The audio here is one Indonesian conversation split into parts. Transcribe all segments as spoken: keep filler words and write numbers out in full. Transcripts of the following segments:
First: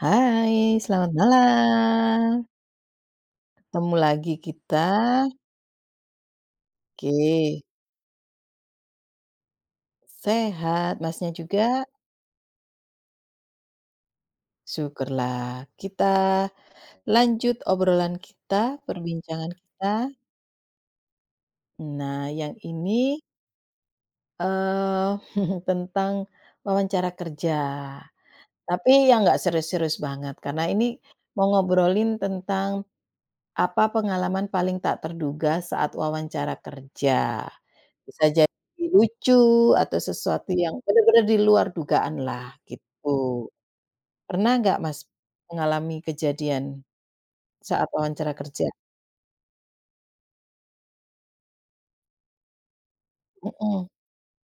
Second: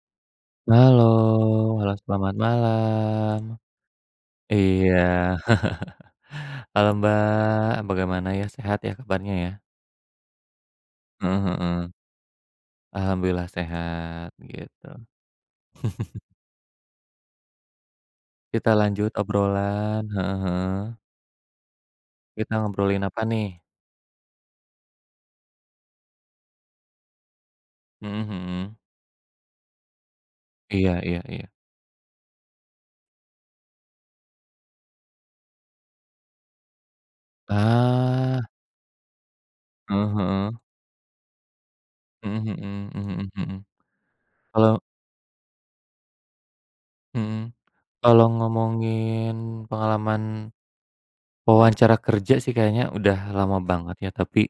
Hai, Halo, selamat halo selamat malam. malam. Ketemu lagi kita. Iya. Halo Oke, Mbak, bagaimana ya, sehat ya kabarnya ya? sehat Masnya Heeh juga? heeh. Alhamdulillah sehat, gitu. Syukurlah. Kita lanjut obrolan Kita kita, lanjut perbincangan kita. obrolan heeh heeh. Nah, Kita yang ini, ngobrolin apa nih? eee, tentang wawancara kerja. Mhm mhm. Tapi yang nggak serius-serius banget, karena Iya ini iya iya. mau ngobrolin tentang apa pengalaman paling tak terduga saat wawancara kerja. Bisa Ah. jadi lucu atau Heeh heeh. sesuatu yang benar-benar di luar dugaanlah Mhm mhm mhm gitu. mhm. Pernah Kalau nggak Mas mengalami kejadian Mhm. saat Kalau wawancara kerja? ngomongin pengalaman wawancara kerja sih kayaknya udah lama Mhm, banget ya, tapi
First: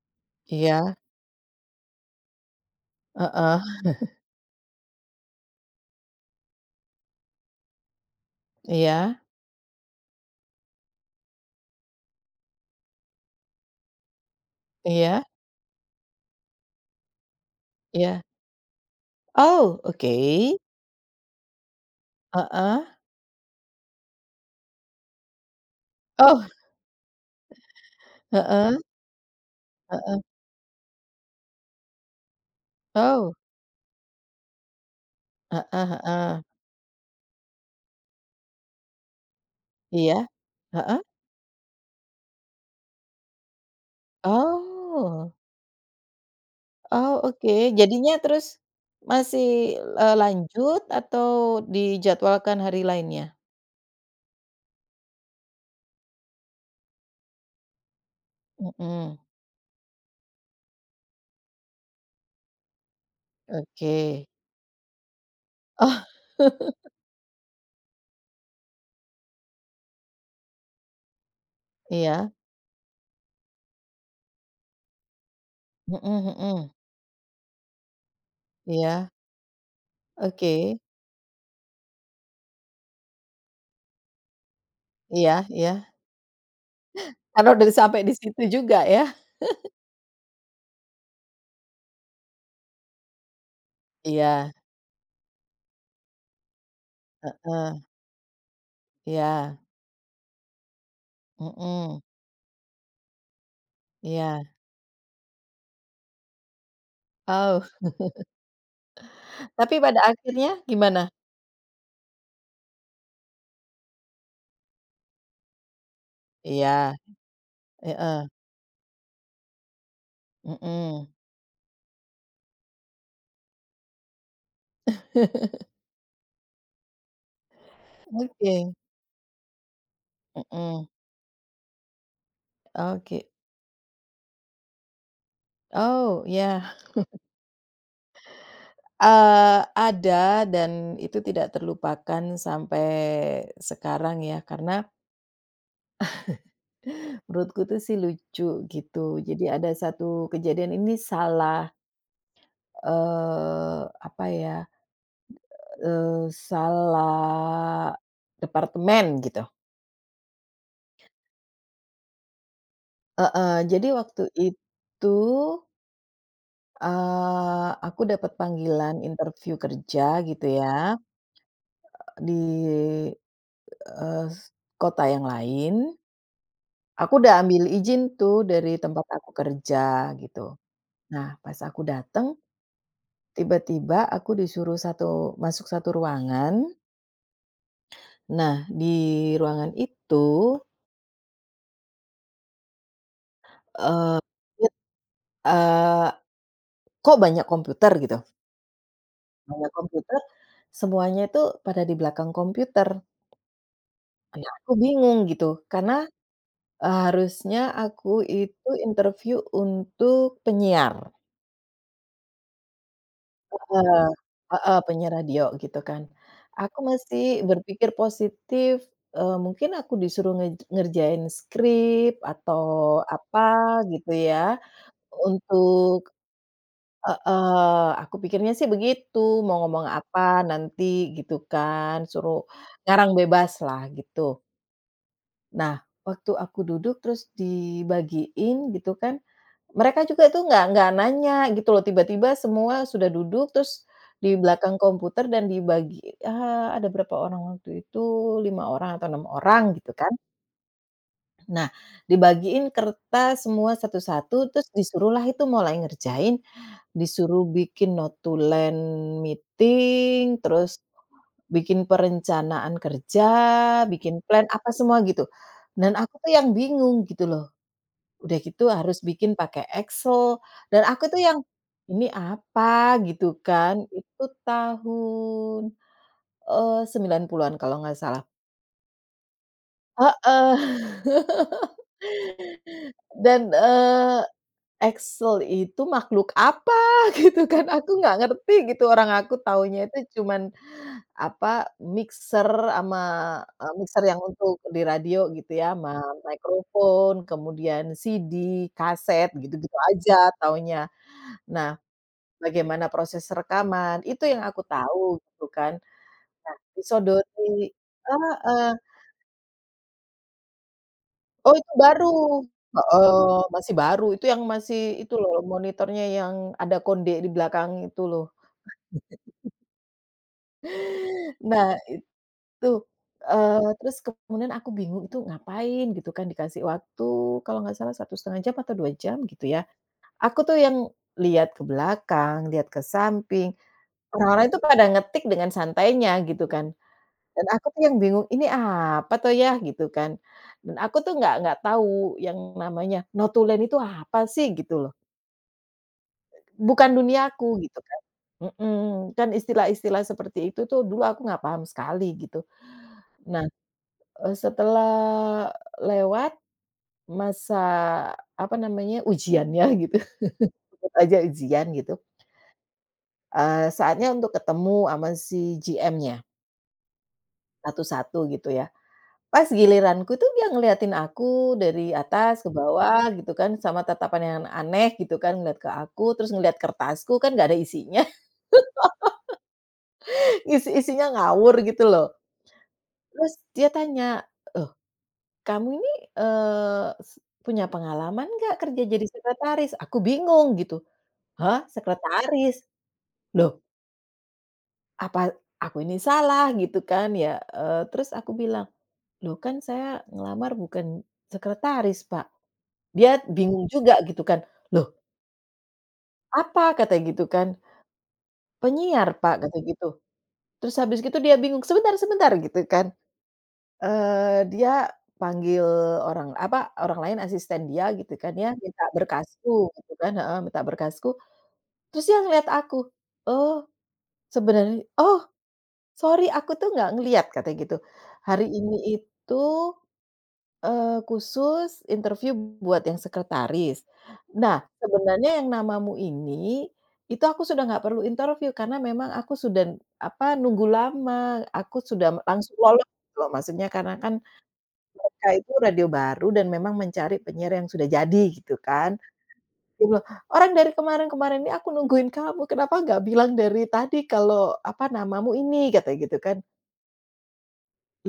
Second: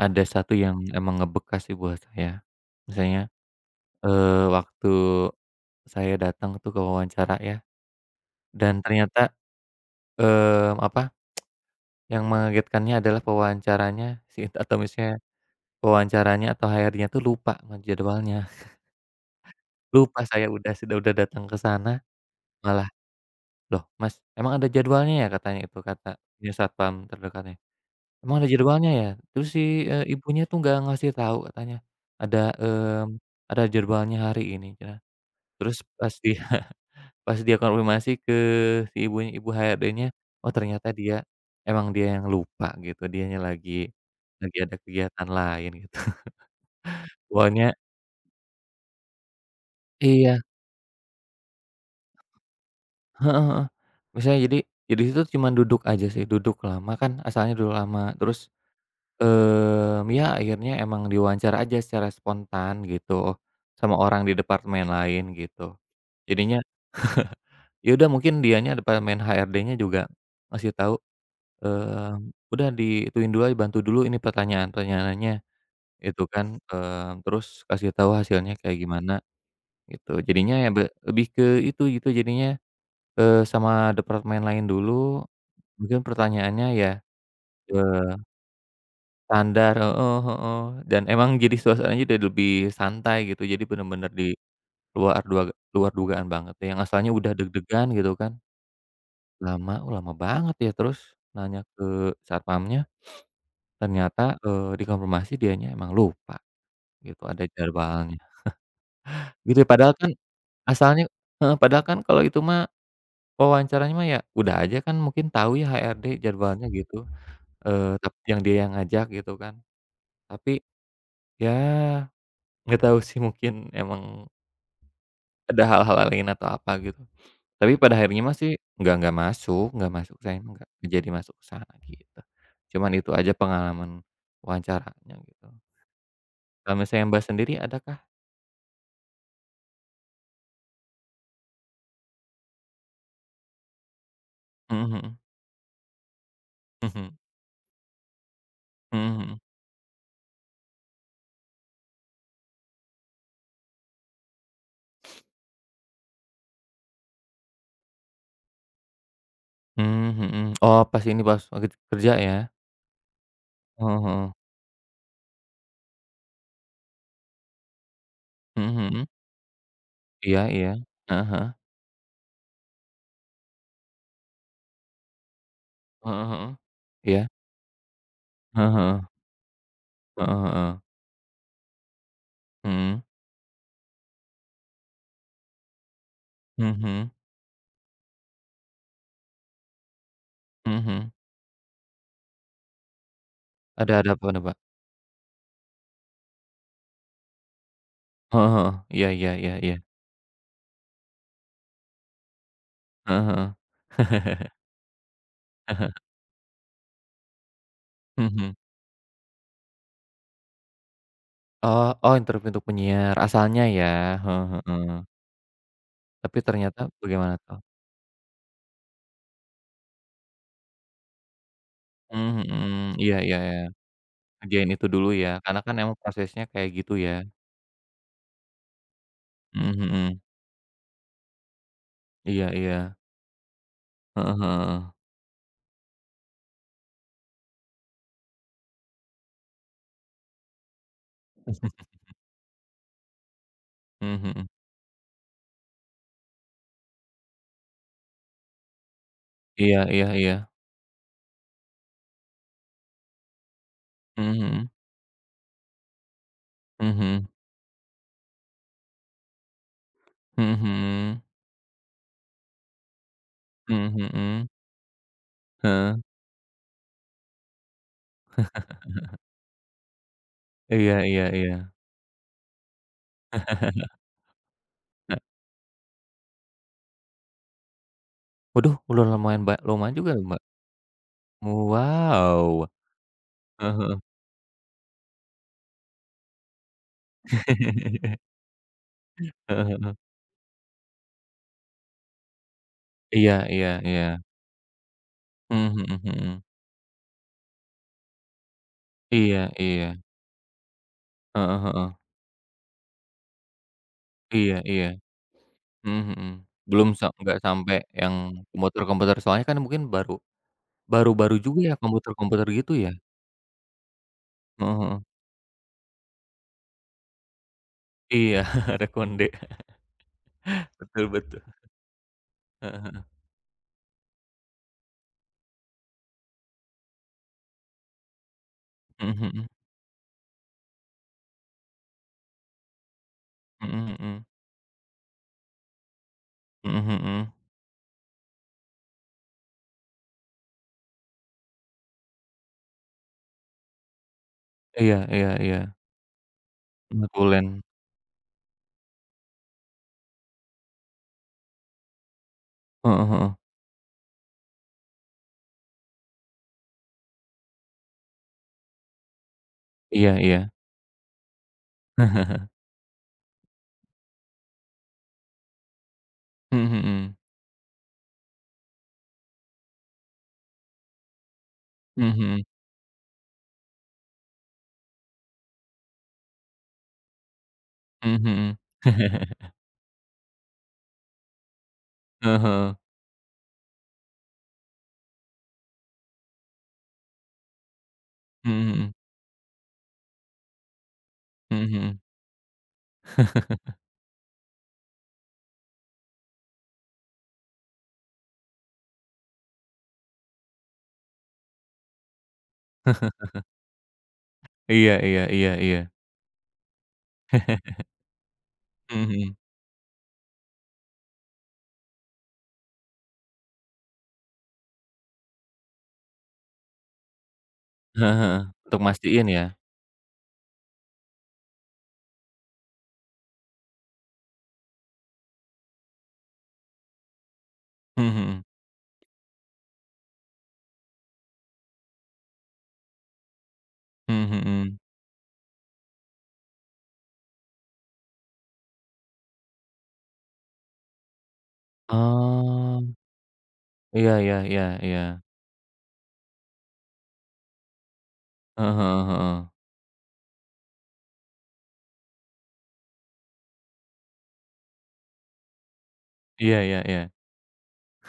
ada satu yang iya, emang ngebekas sih buat saya. Misalnya, heeh, eee, waktu saya datang tuh ke wawancara ya, dan iya ternyata, eee, apa, yang mengagetkannya adalah pewawancaranya si atau misalnya iya pewawancaranya atau H R D-nya tuh lupa sama iya. jadwalnya. Oh, oke, Lupa saya udah sudah udah datang ke sana, heeh. malah, "Loh Mas, emang ada jadwalnya ya?" katanya itu, kata Oh, punya satpam terdekatnya. Emang heeh ada heeh. jadwalnya ya? Terus si, eee, ibunya tuh nggak ngasih tahu katanya ada, mmm, Oh, ada jadwalnya hari ini. Nah, terus heeh pas heeh. dia pas dia konfirmasi ke si ibunya, ibu H R D-nya, Iya, oh ternyata heeh. dia emang dia yang lupa gitu, dianya lagi lagi ada kegiatan Oh lain gitu. oh, oke. Pokoknya Jadinya terus masih, eee, iya, lanjut atau dijadwalkan hari lainnya? heeh heeh. Misalnya jadi ya di situ cuman duduk aja sih, duduk lama kan asalnya duduk lama, terus, Mhm. Mmm, ya akhirnya emang diwawancara aja secara spontan gitu, sama orang Oke. di departemen lain gitu. Oh, Jadinya, ya udah mungkin dianya departemen H R D-nya juga ngasih tahu, iya, mmm, "Udah diituin dulu aja, bantu dulu ini pertanyaan-pertanyaannya," mhm gitu kan, mhm, mmm, terus kasih tahu hasilnya kayak iya, gimana gitu. Jadinya ya oke, be lebih ke itu gitu jadinya, eee, sama departemen lain dulu, iya iya. mungkin pertanyaannya ya, Karena udah sampai di eee situ juga ya. standar, heeh heeh, dan emang jadi suasananya jadi lebih santai gitu, jadi bener-bener di Iya, luar dua luar dugaan banget, ya, yang asalnya udah heeh, deg-degan gitu kan, iya, lama oh lama banget ya, terus nanya ke mhm, satpamnya, ternyata, iya, eee, dikonfirmasi dianya emang lupa gitu, ada oh, jadwalnya. Gitu ya, tapi padahal pada kan akhirnya asalnya gimana? heeh, padahal kan kalau itu mah wawancaranya mah ya udah aja kan mungkin tahu ya H R D jadwalnya gitu, Iya, eee, tap heeh, yang dia yang ngajak gitu kan, tapi mhm, ya nggak tahu sih mungkin emang ada hal-hal lain atau apa gitu. Tapi pada akhirnya masih oke, nggak nggak masuk nggak masuk saya nggak mhm, jadi masuk ke sana gitu. Cuman itu oke, aja pengalaman wawancaranya gitu. oh ya, Kalau misalnya Mbak sendiri adakah? eee, ada dan itu tidak terlupakan sampai sekarang ya Mhm karena mhm. Mhm. menurutku tuh sih lucu gitu. Mhm mhm. Jadi ada satu kejadian ini salah, eee, apa ya, eee, salah departemen gitu. Mmm, mhm. Oh pas ini pas lagi kerja ya? Heeh, jadi Heeh waktu heeh. itu, eee, aku dapat Mhm panggilan mhm. interview kerja Iya gitu iya. ya, Heeh heeh. di, eee, s kota yang lain. Heeh heeh. Aku Iya. udah ambil izin tuh dari Heeh heeh. tempat aku kerja gitu. Heeh heeh. Nah pas aku dateng Mhm. tiba-tiba aku disuruh satu masuk satu ruangan. Mhm mhm. Nah, di ruangan itu, Mhm mhm. Ada ada eee, apa nih, Mbak? it eee, kok banyak komputer gitu, Heeh heeh. Iya iya iya banyak iya. komputer, semuanya itu pada di belakang komputer. Heeh heeh. Nah, aku bingung gitu, karena, eee, harusnya aku Mhm. itu interview untuk penyiar. Oh oh interview untuk penyiar, asalnya ya, Eee, heeh heeh, heeh. penyiar radio gitu kan. Tapi Aku ternyata masih bagaimana tuh? berpikir positif, eee, mungkin aku disuruh ngej ngerjain skrip Mmm, atau mhm, iya iya apa iya, gitu ya, kerjain itu dulu ya, karena kan untuk emang prosesnya kayak gitu ya. heeh, aku pikirnya sih begitu, mau Mhm ngomong apa mhm, nanti gitu kan, suruh iya iya, ngarang bebaslah heeh gitu. heeh, Nah, waktu aku duduk terus dibagiin gitu kan, mereka juga itu nggak nggak nanya gitu loh, tiba-tiba semua sudah duduk, terus mhm di mhm, belakang komputer dan dibagi, eee, ada berapa orang waktu itu, lima orang atau enam orang iya gitu iya kan. iya, Nah, dibagiin kertas semua satu-satu, terus mhm disuruhlah itu mulai ngerjain, mhm, disuruh bikin notulen meeting, mhm, terus mhm bikin perencanaan kerja, mhm, mhm bikin plan, mhm, apa semua gitu. Dan heeh, aku tuh yang bingung gitu loh. Udah gitu harus bikin pakai Excel dan iya aku tuh iya yang, iya. "Ini apa?" Gitu kan. Itu Nah, tahun, eee, sembilan puluhan-an kalau nggak salah. waduh udah lumayan ba lumayan juga loh, Mbak. Heeh, Wow, dan, heeh heeh. eee, Excel itu makhluk apa gitu kan, aku nggak ngerti gitu, orang aku Heeh taunya heeh, itu cuman apa, mixer sama, iya iya eee, mixer iya, yang untuk di radio gitu ya, mhm sama mhm mhm. mikrofon, kemudian C D, kaset, Iya gitu-gitu iya, aja taunya. heeh Nah, heeh, bagaimana proses rekaman, itu yang iya aku iya, tahu gitu kan. mhm mhm, Nah, belum sa nggak disodori sampai yang heeh, komputer-komputer soalnya kan mungkin baru baru-baru oh juga itu ya baru, komputer-komputer gitu ya? heeh, masih baru, itu yang masih Heeh heeh, itu loh monitornya yang ada konde di belakang itu loh. iya Rekonde betul betul, Nah itu, heeh heeh, eee, terus kemudian aku bingung itu ngapain gitu kan dikasih waktu kalau nggak salah satu setengah jam atau dua jam mhm gitu mhm, ya. Aku tuh yang lihat ke belakang, lihat ke samping, mhm mhm, orang-orang itu pada ngetik dengan santainya gitu kan. mhm mhm, Dan aku tuh yang bingung, "Ini apa toh ya?" Gitu kan. Dan aku tuh nggak nggak tahu yang namanya notulen itu apa sih gitu loh, iya iya iya, bukan duniaku notulen, gitu kan. Mhm, kan istilah-istilah seperti itu tuh dulu aku nggak paham sekali gitu. heeh heeh, Nah, eee, setelah lewat masa apa namanya, ujiannya gitu, iya iya, sebut aja ujian gitu, eee, saatnya untuk ketemu sama si G M-nya, mhm mhm, satu-satu gitu ya. Pas giliranku tuh dia ngeliatin aku dari mhm atas ke bawah gitu kan, sama tatapan yang aneh gitu kan, ngeliat ke aku, terus ngeliat kertasku kan nggak ada isinya, mhm, mhm mhm, isi-isinya ngawur gitu loh. heeh heeh, Terus dia tanya, "Loh kamu ini, eee, s punya pengalaman nggak mhm kerja mhm, jadi sekretaris?" Aku bingung gitu, mhm "Hah mhm, sekretaris? Loh apa aku ini salah?" Gitu kan ya, eee, terus aku bilang, "Loh kan saya ngelamar bukan sekretaris Pak." Dia bingung juga gitu kan, "Loh iya iya iya iya, apa?" kata gitu kan, mhm "Penyiar, Pak," mhm. kata gitu. Terus habis gitu dia bingung, "Sebentar sebentar," gitu kan, eee, dia panggil orang, apa, orang lain asisten dia gitu Heeh kan heeh, ya, untuk minta mastiin ya? berkasku gitu kan heeh, minta berkasku, terus dia ngelihat aku, "Oh, sebenarnya oh, sorry aku tuh nggak ngelihat," katanya gitu, Mhm mhm, "hari ini itu Eee, khusus interview buat yang sekretaris. mhm Nah, mhm. sebenarnya yang namamu ini, itu aku sudah nggak perlu interview karena memang aku sudah, apa, nunggu lama, aku sudah langsung lolos Oh, gitu loh, maksudnya karena iya kan iya iya iya. mereka itu radio baru dan memang mencari penyiar yang sudah jadi gitu Heeh kan." heeh heeh. Dia bilang, "Orang dari kemarin-kemarin ini aku nungguin kamu, kenapa nggak bilang dari tadi kalau, apa, namamu ini?" katanya gitu kan. Iya iya iya.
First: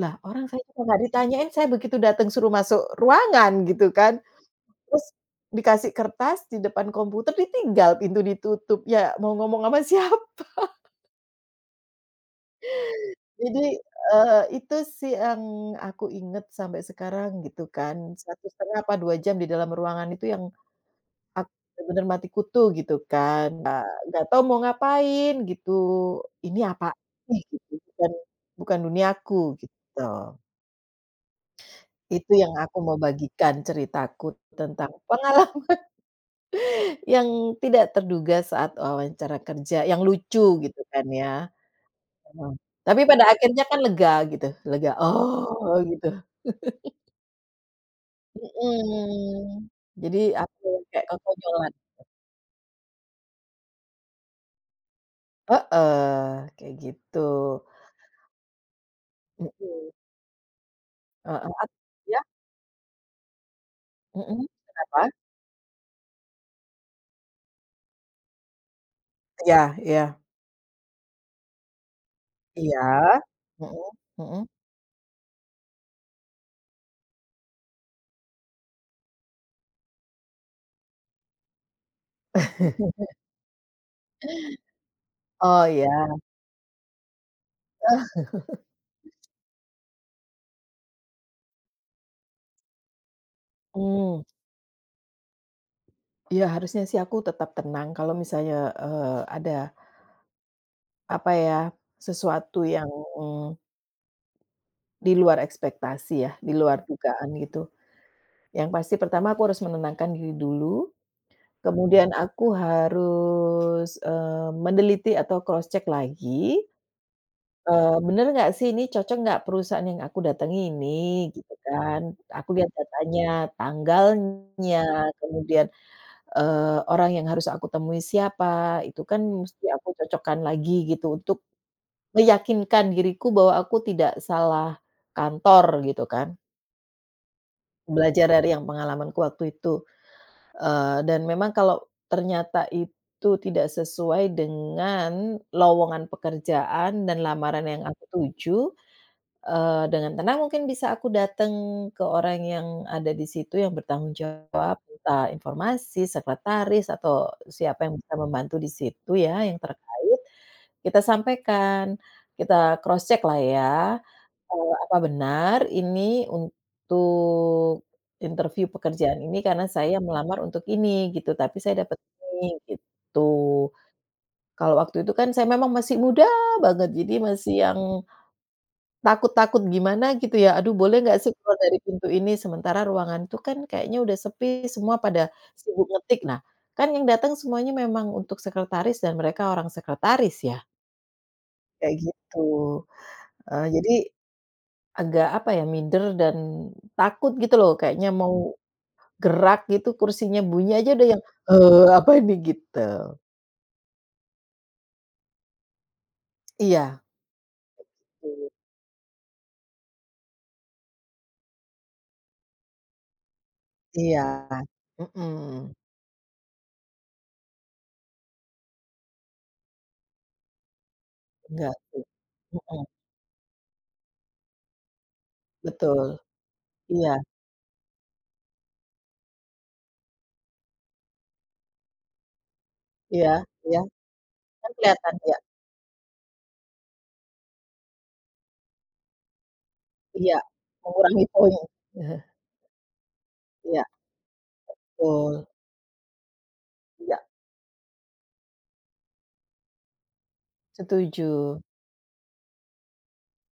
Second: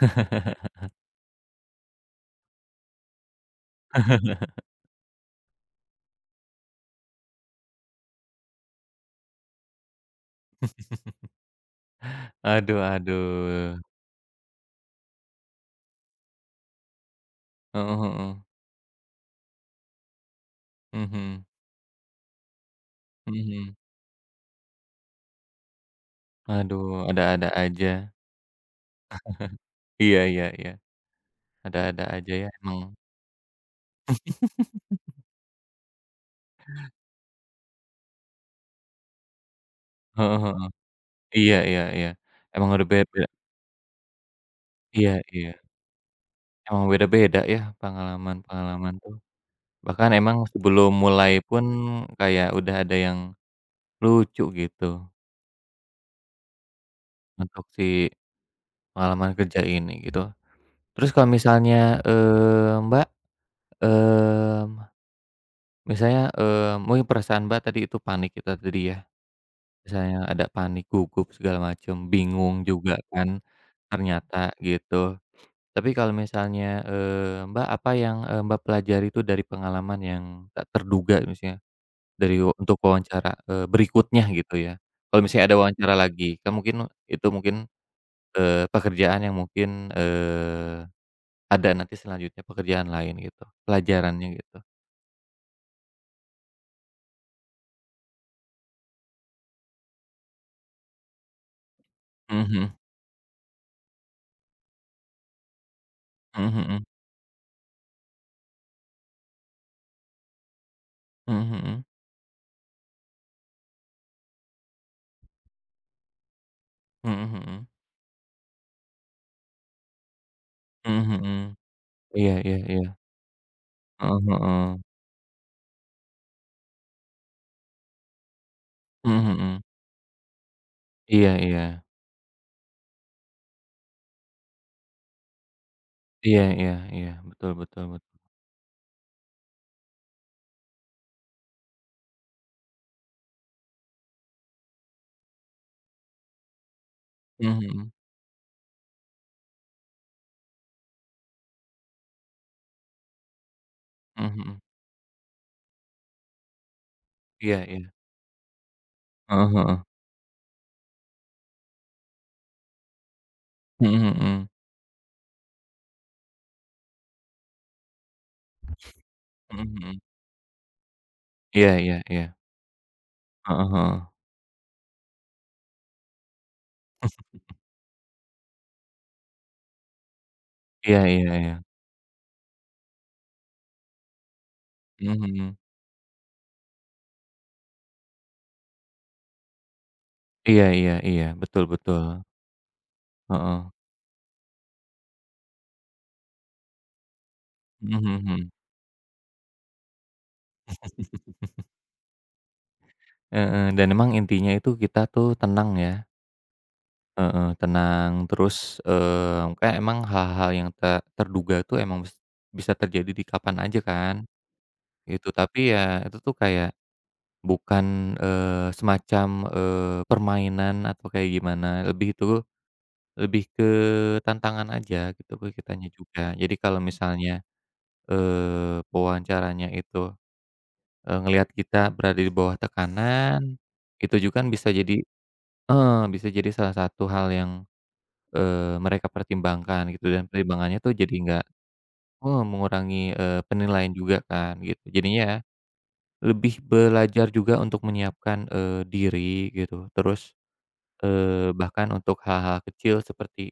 Lah, orang saya juga nggak ditanyain, saya begitu datang suruh masuk ruangan gitu kan. Terus dikasih kertas di depan komputer ditinggal, pintu ditutup, ya mau ngomong sama siapa? Aduh Jadi, aduh. eee, itu sih yang aku inget sampai sekarang gitu kan, Heeh heeh. satu setengah apa dua jam di dalam ruangan itu yang Mhm, aku bener-bener mati kutu gitu kan, mhm. eee, nggak tahu mau ngapain gitu, ini apaan Aduh, sih ada-ada gitu, bukan aja. bukan duniaku gitu. Iya iya iya, ada-ada Itu aja ya yang aku emang. mau bagikan ceritaku tentang pengalaman. Yang tidak terduga saat wawancara kerja, yang Heeh lucu heeh. gitu kan ya, Iya iya iya. heeh, Emang udah tapi beda pada akhirnya kan lega gitu, lega, iya iya, "Oh," gitu, emang beda-beda ya pengalaman-pengalaman tuh. mhm, Bahkan jadi emang apa ya, sebelum kayak mulai pun kekonyolan kayak udah ada yang lucu gitu. heeh, kayak gitu, Untuk si pengalaman kerja mhm, ini gitu. Terus kalau heeh, at misalnya, Mhm. ya, eee, Mbak, mhm, mmm, kenapa? misalnya, eee, mungkin perasaan Mbak tadi itu panik itu tadi ya, Iya misalnya iya. ada panik, gugup, segala macam, bingung juga Iya, kan mhm mhm. ternyata gitu. Tapi kalau misalnya, eee, Mbak, apa yang, eee, Mbak pelajari itu dari pengalaman yang tak terduga misalnya dari untuk wawancara, eee, berikutnya gitu ya. Kalau misalnya ada Oh wawancara iya, lagi, kan mungkin itu mungkin, eee, pekerjaan yang mungkin, eee ada nanti selanjutnya pekerjaan lain gitu, mmm, pelajarannya gitu. iya harusnya sih aku tetap tenang kalau misalnya, eee, ada apa ya, sesuatu Mhm yang mm, di luar ekspektasi ya, di luar mhm dugaan gitu. Yang pasti pertama aku harus menenangkan diri dulu, mhm, mhm mhm kemudian aku harus, eee, meneliti atau cross check lagi, mhm mhm mhm eee, bener nggak sih ini cocok nggak perusahaan yang aku datangi ini mhm mhm. Mhm. gitu kan. Iya Aku iya lihat iya. datanya, Heeh heeh. tanggalnya, kemudian, eee, orang yang harus aku temui siapa, itu kan Mhm mhm. mesti aku cocokkan lagi gitu Iya untuk iya. meyakinkan diriku bahwa aku tidak salah kantor gitu kan. Iya iya iya. Betul betul bet Belajar dari yang pengalamanku waktu itu, eee, dan memang kalau ternyata itu tidak sesuai dengan lowongan pekerjaan dan mhm lamaran yang mhm aku tuju, eee, dengan tenang mungkin bisa aku datang ke orang yang ada di situ yang bertanggung mhm mhm. jawab, minta informasi, sekretaris atau Iya siapa iya. yang bisa membantu di situ ya Heeh yang heeh. terkait, kita sampaikan, kita cross check lah ya. Mhm mhm Eee, apa benar ini untuk interview pekerjaan ini mhm karena saya mhm. melamar untuk ini gitu, tapi Iya saya dapat iya iya. ini, Heeh gitu. heeh. Kalau waktu itu kan saya memang masih muda banget, jadi masih yang takut-takut gimana gitu ya, "Aduh boleh Iya nggak sih iya keluar iya. dari pintu ini?" Sementara ruangan itu kan kayaknya udah sepi, semua pada Mhm mhm. sibuk ngetik. Nah, kan yang datang semuanya memang untuk sekretaris dan mereka orang sekretaris ya, Iya iya iya. Betul kayak betul. gitu. Heeh. Eee, jadi agak apa ya, minder dan takut gitu loh, Mhm kayaknya mhm mhm. mau gerak gitu, kursinya bunyi aja udah yang, eh apa ini gitu. Heeh, dan emang intinya itu kita tuh tenang ya. Iya, Heeh, tenang, terus, eee, kayak emang hal-hal yang tak terduga tuh emang bis bisa terjadi di kapan aja kan, iya, gitu. Tapi mhm, ya itu tuh kayak bukan, eee, semacam, eee, permainan atau kayak gimana, enggak sih, lebih itu mhm, lebih ke tantangan aja gitu ke kitanya betul, juga. Jadi kalau iya misalnya, eee, pewawancaranya itu, eee, ngelihat kita berada di bawah iya tekanan, iya, itu juga kan bisa kan jadi kelihatan, ya heeh, bisa jadi salah satu hal yang Eee, mereka pertimbangkan gitu dan iya, pertimbangannya tuh jadi mengurangi nggak poin, eee, mengurangi, eee, iya, penilaian juga kan gitu. Jadinya ya betul, lebih iya, belajar juga untuk menyiapkan, eee, diri gitu. Terus, eee, setuju, bahkan untuk hal-hal kecil seperti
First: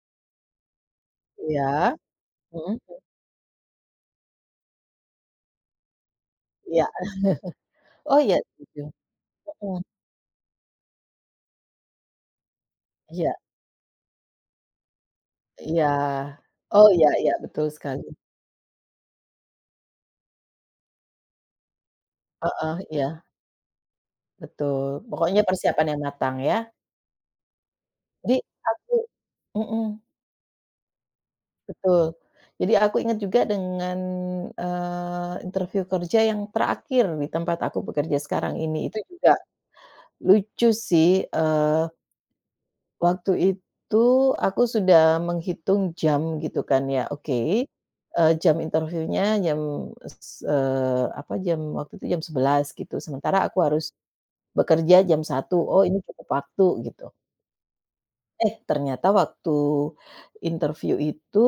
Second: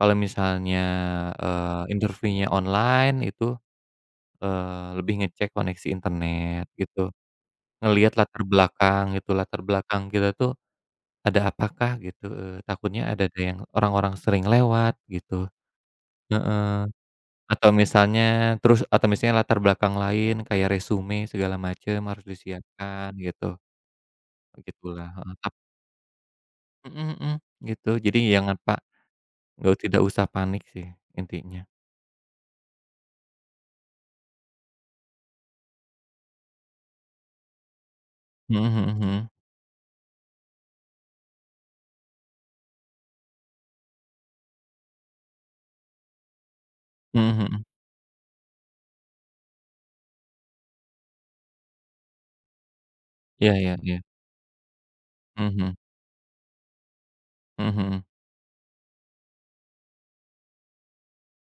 kalau misalnya, eee, iya, interviewnya mhm, online itu, eee, lebih ngecek koneksi internet iya, gitu, ngelihat oh iya latar setuju, belakang gitu, latar mhm, belakang kita tuh ada apakah gitu, eee, takutnya ada iya ada yang orang-orang sering lewat gitu. iya, oh Heeh. iya iya, betul Atau sekali, misalnya terus atau misalnya latar belakang lain kayak resume segala macem harus heeh, iya. disiapkan gitu, Betul, begitulah, heeh, pokoknya tap persiapan yang matang ya. mhm mhm, gitu. Jadi Jadi jangan pak aku nggak mhm, tidak usah panik sih intinya. betul. Jadi aku ingat juga dengan, eee, interview kerja yang terakhir di tempat aku bekerja sekarang Mhm ini, itu mhm mhm, juga lucu sih, eee, waktu itu aku sudah menghitung jam gitu kan ya, mhm oke, mhm, mhm. eee, jam interviewnya jam s eee, apa, jam waktu itu jam sebelas gitu, sementara Iya aku iya harus iya, bekerja jam satu mhm oh ini cukup waktu gitu. mhm, Eh, ternyata waktu interview itu,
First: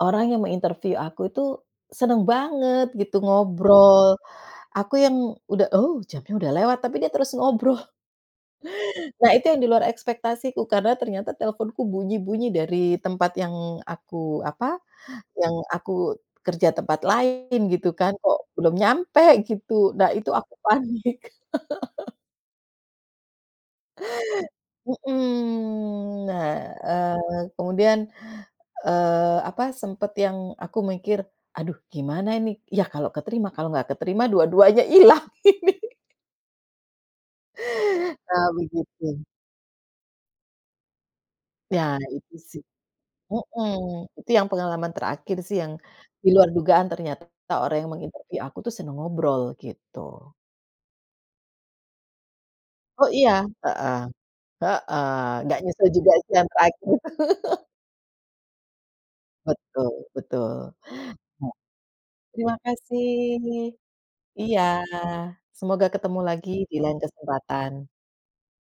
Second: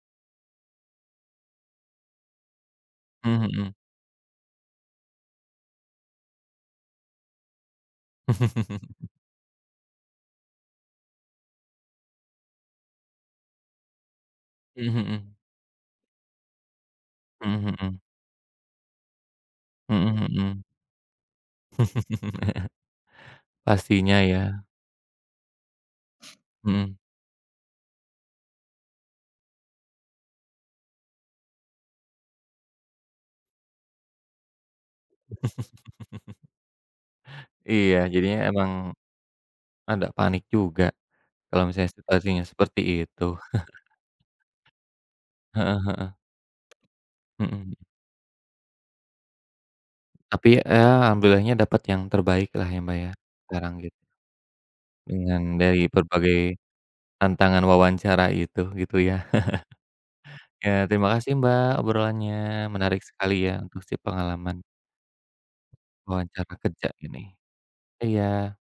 orang yang menginterview aku itu seneng banget gitu mhm mhm, ngobrol. Aku yang udah, "Oh, jamnya udah lewat," tapi dia terus ngobrol. mhm mhm. Mhm mhm, Nah, itu yang di luar ekspektasiku karena ternyata teleponku bunyi-bunyi dari tempat yang aku apa, yang aku kerja tempat lain gitu kan, kok belum nyampe gitu. mhm Nah, mhm, itu mhm aku mhm. panik. Pastinya ya, Mhm. Nah, mhm. eee, kemudian Eee, apa, sempet yang aku mikir, "Aduh gimana ini? Ya kalau keterima, kalau nggak keterima dua-duanya ilang ini." Iya, jadinya Ah, emang begitu. agak panik juga kalau Ya misalnya itu situasinya sih seperti itu, mhm, itu yang pengalaman terakhir sih yang heeh heeh. di luar dugaan ternyata Mhm, orang yang menginterview aku tuh seneng ngobrol gitu. tapi ya alhamdulillahnya dapat yang terbaik lah ya, Mbak, Oh ya, iya, sekarang heeh gitu heeh, dengan nggak dari nyesel juga sih yang berbagai terakhir itu. tantangan wawancara itu gitu ya. Betul betul. Ya terima kasih, Mbak, obrolannya Terima menarik sekali ya kasih. untuk si Iya, pengalaman semoga ketemu lagi wawancara di kerja lain ini. kesempatan. Iya.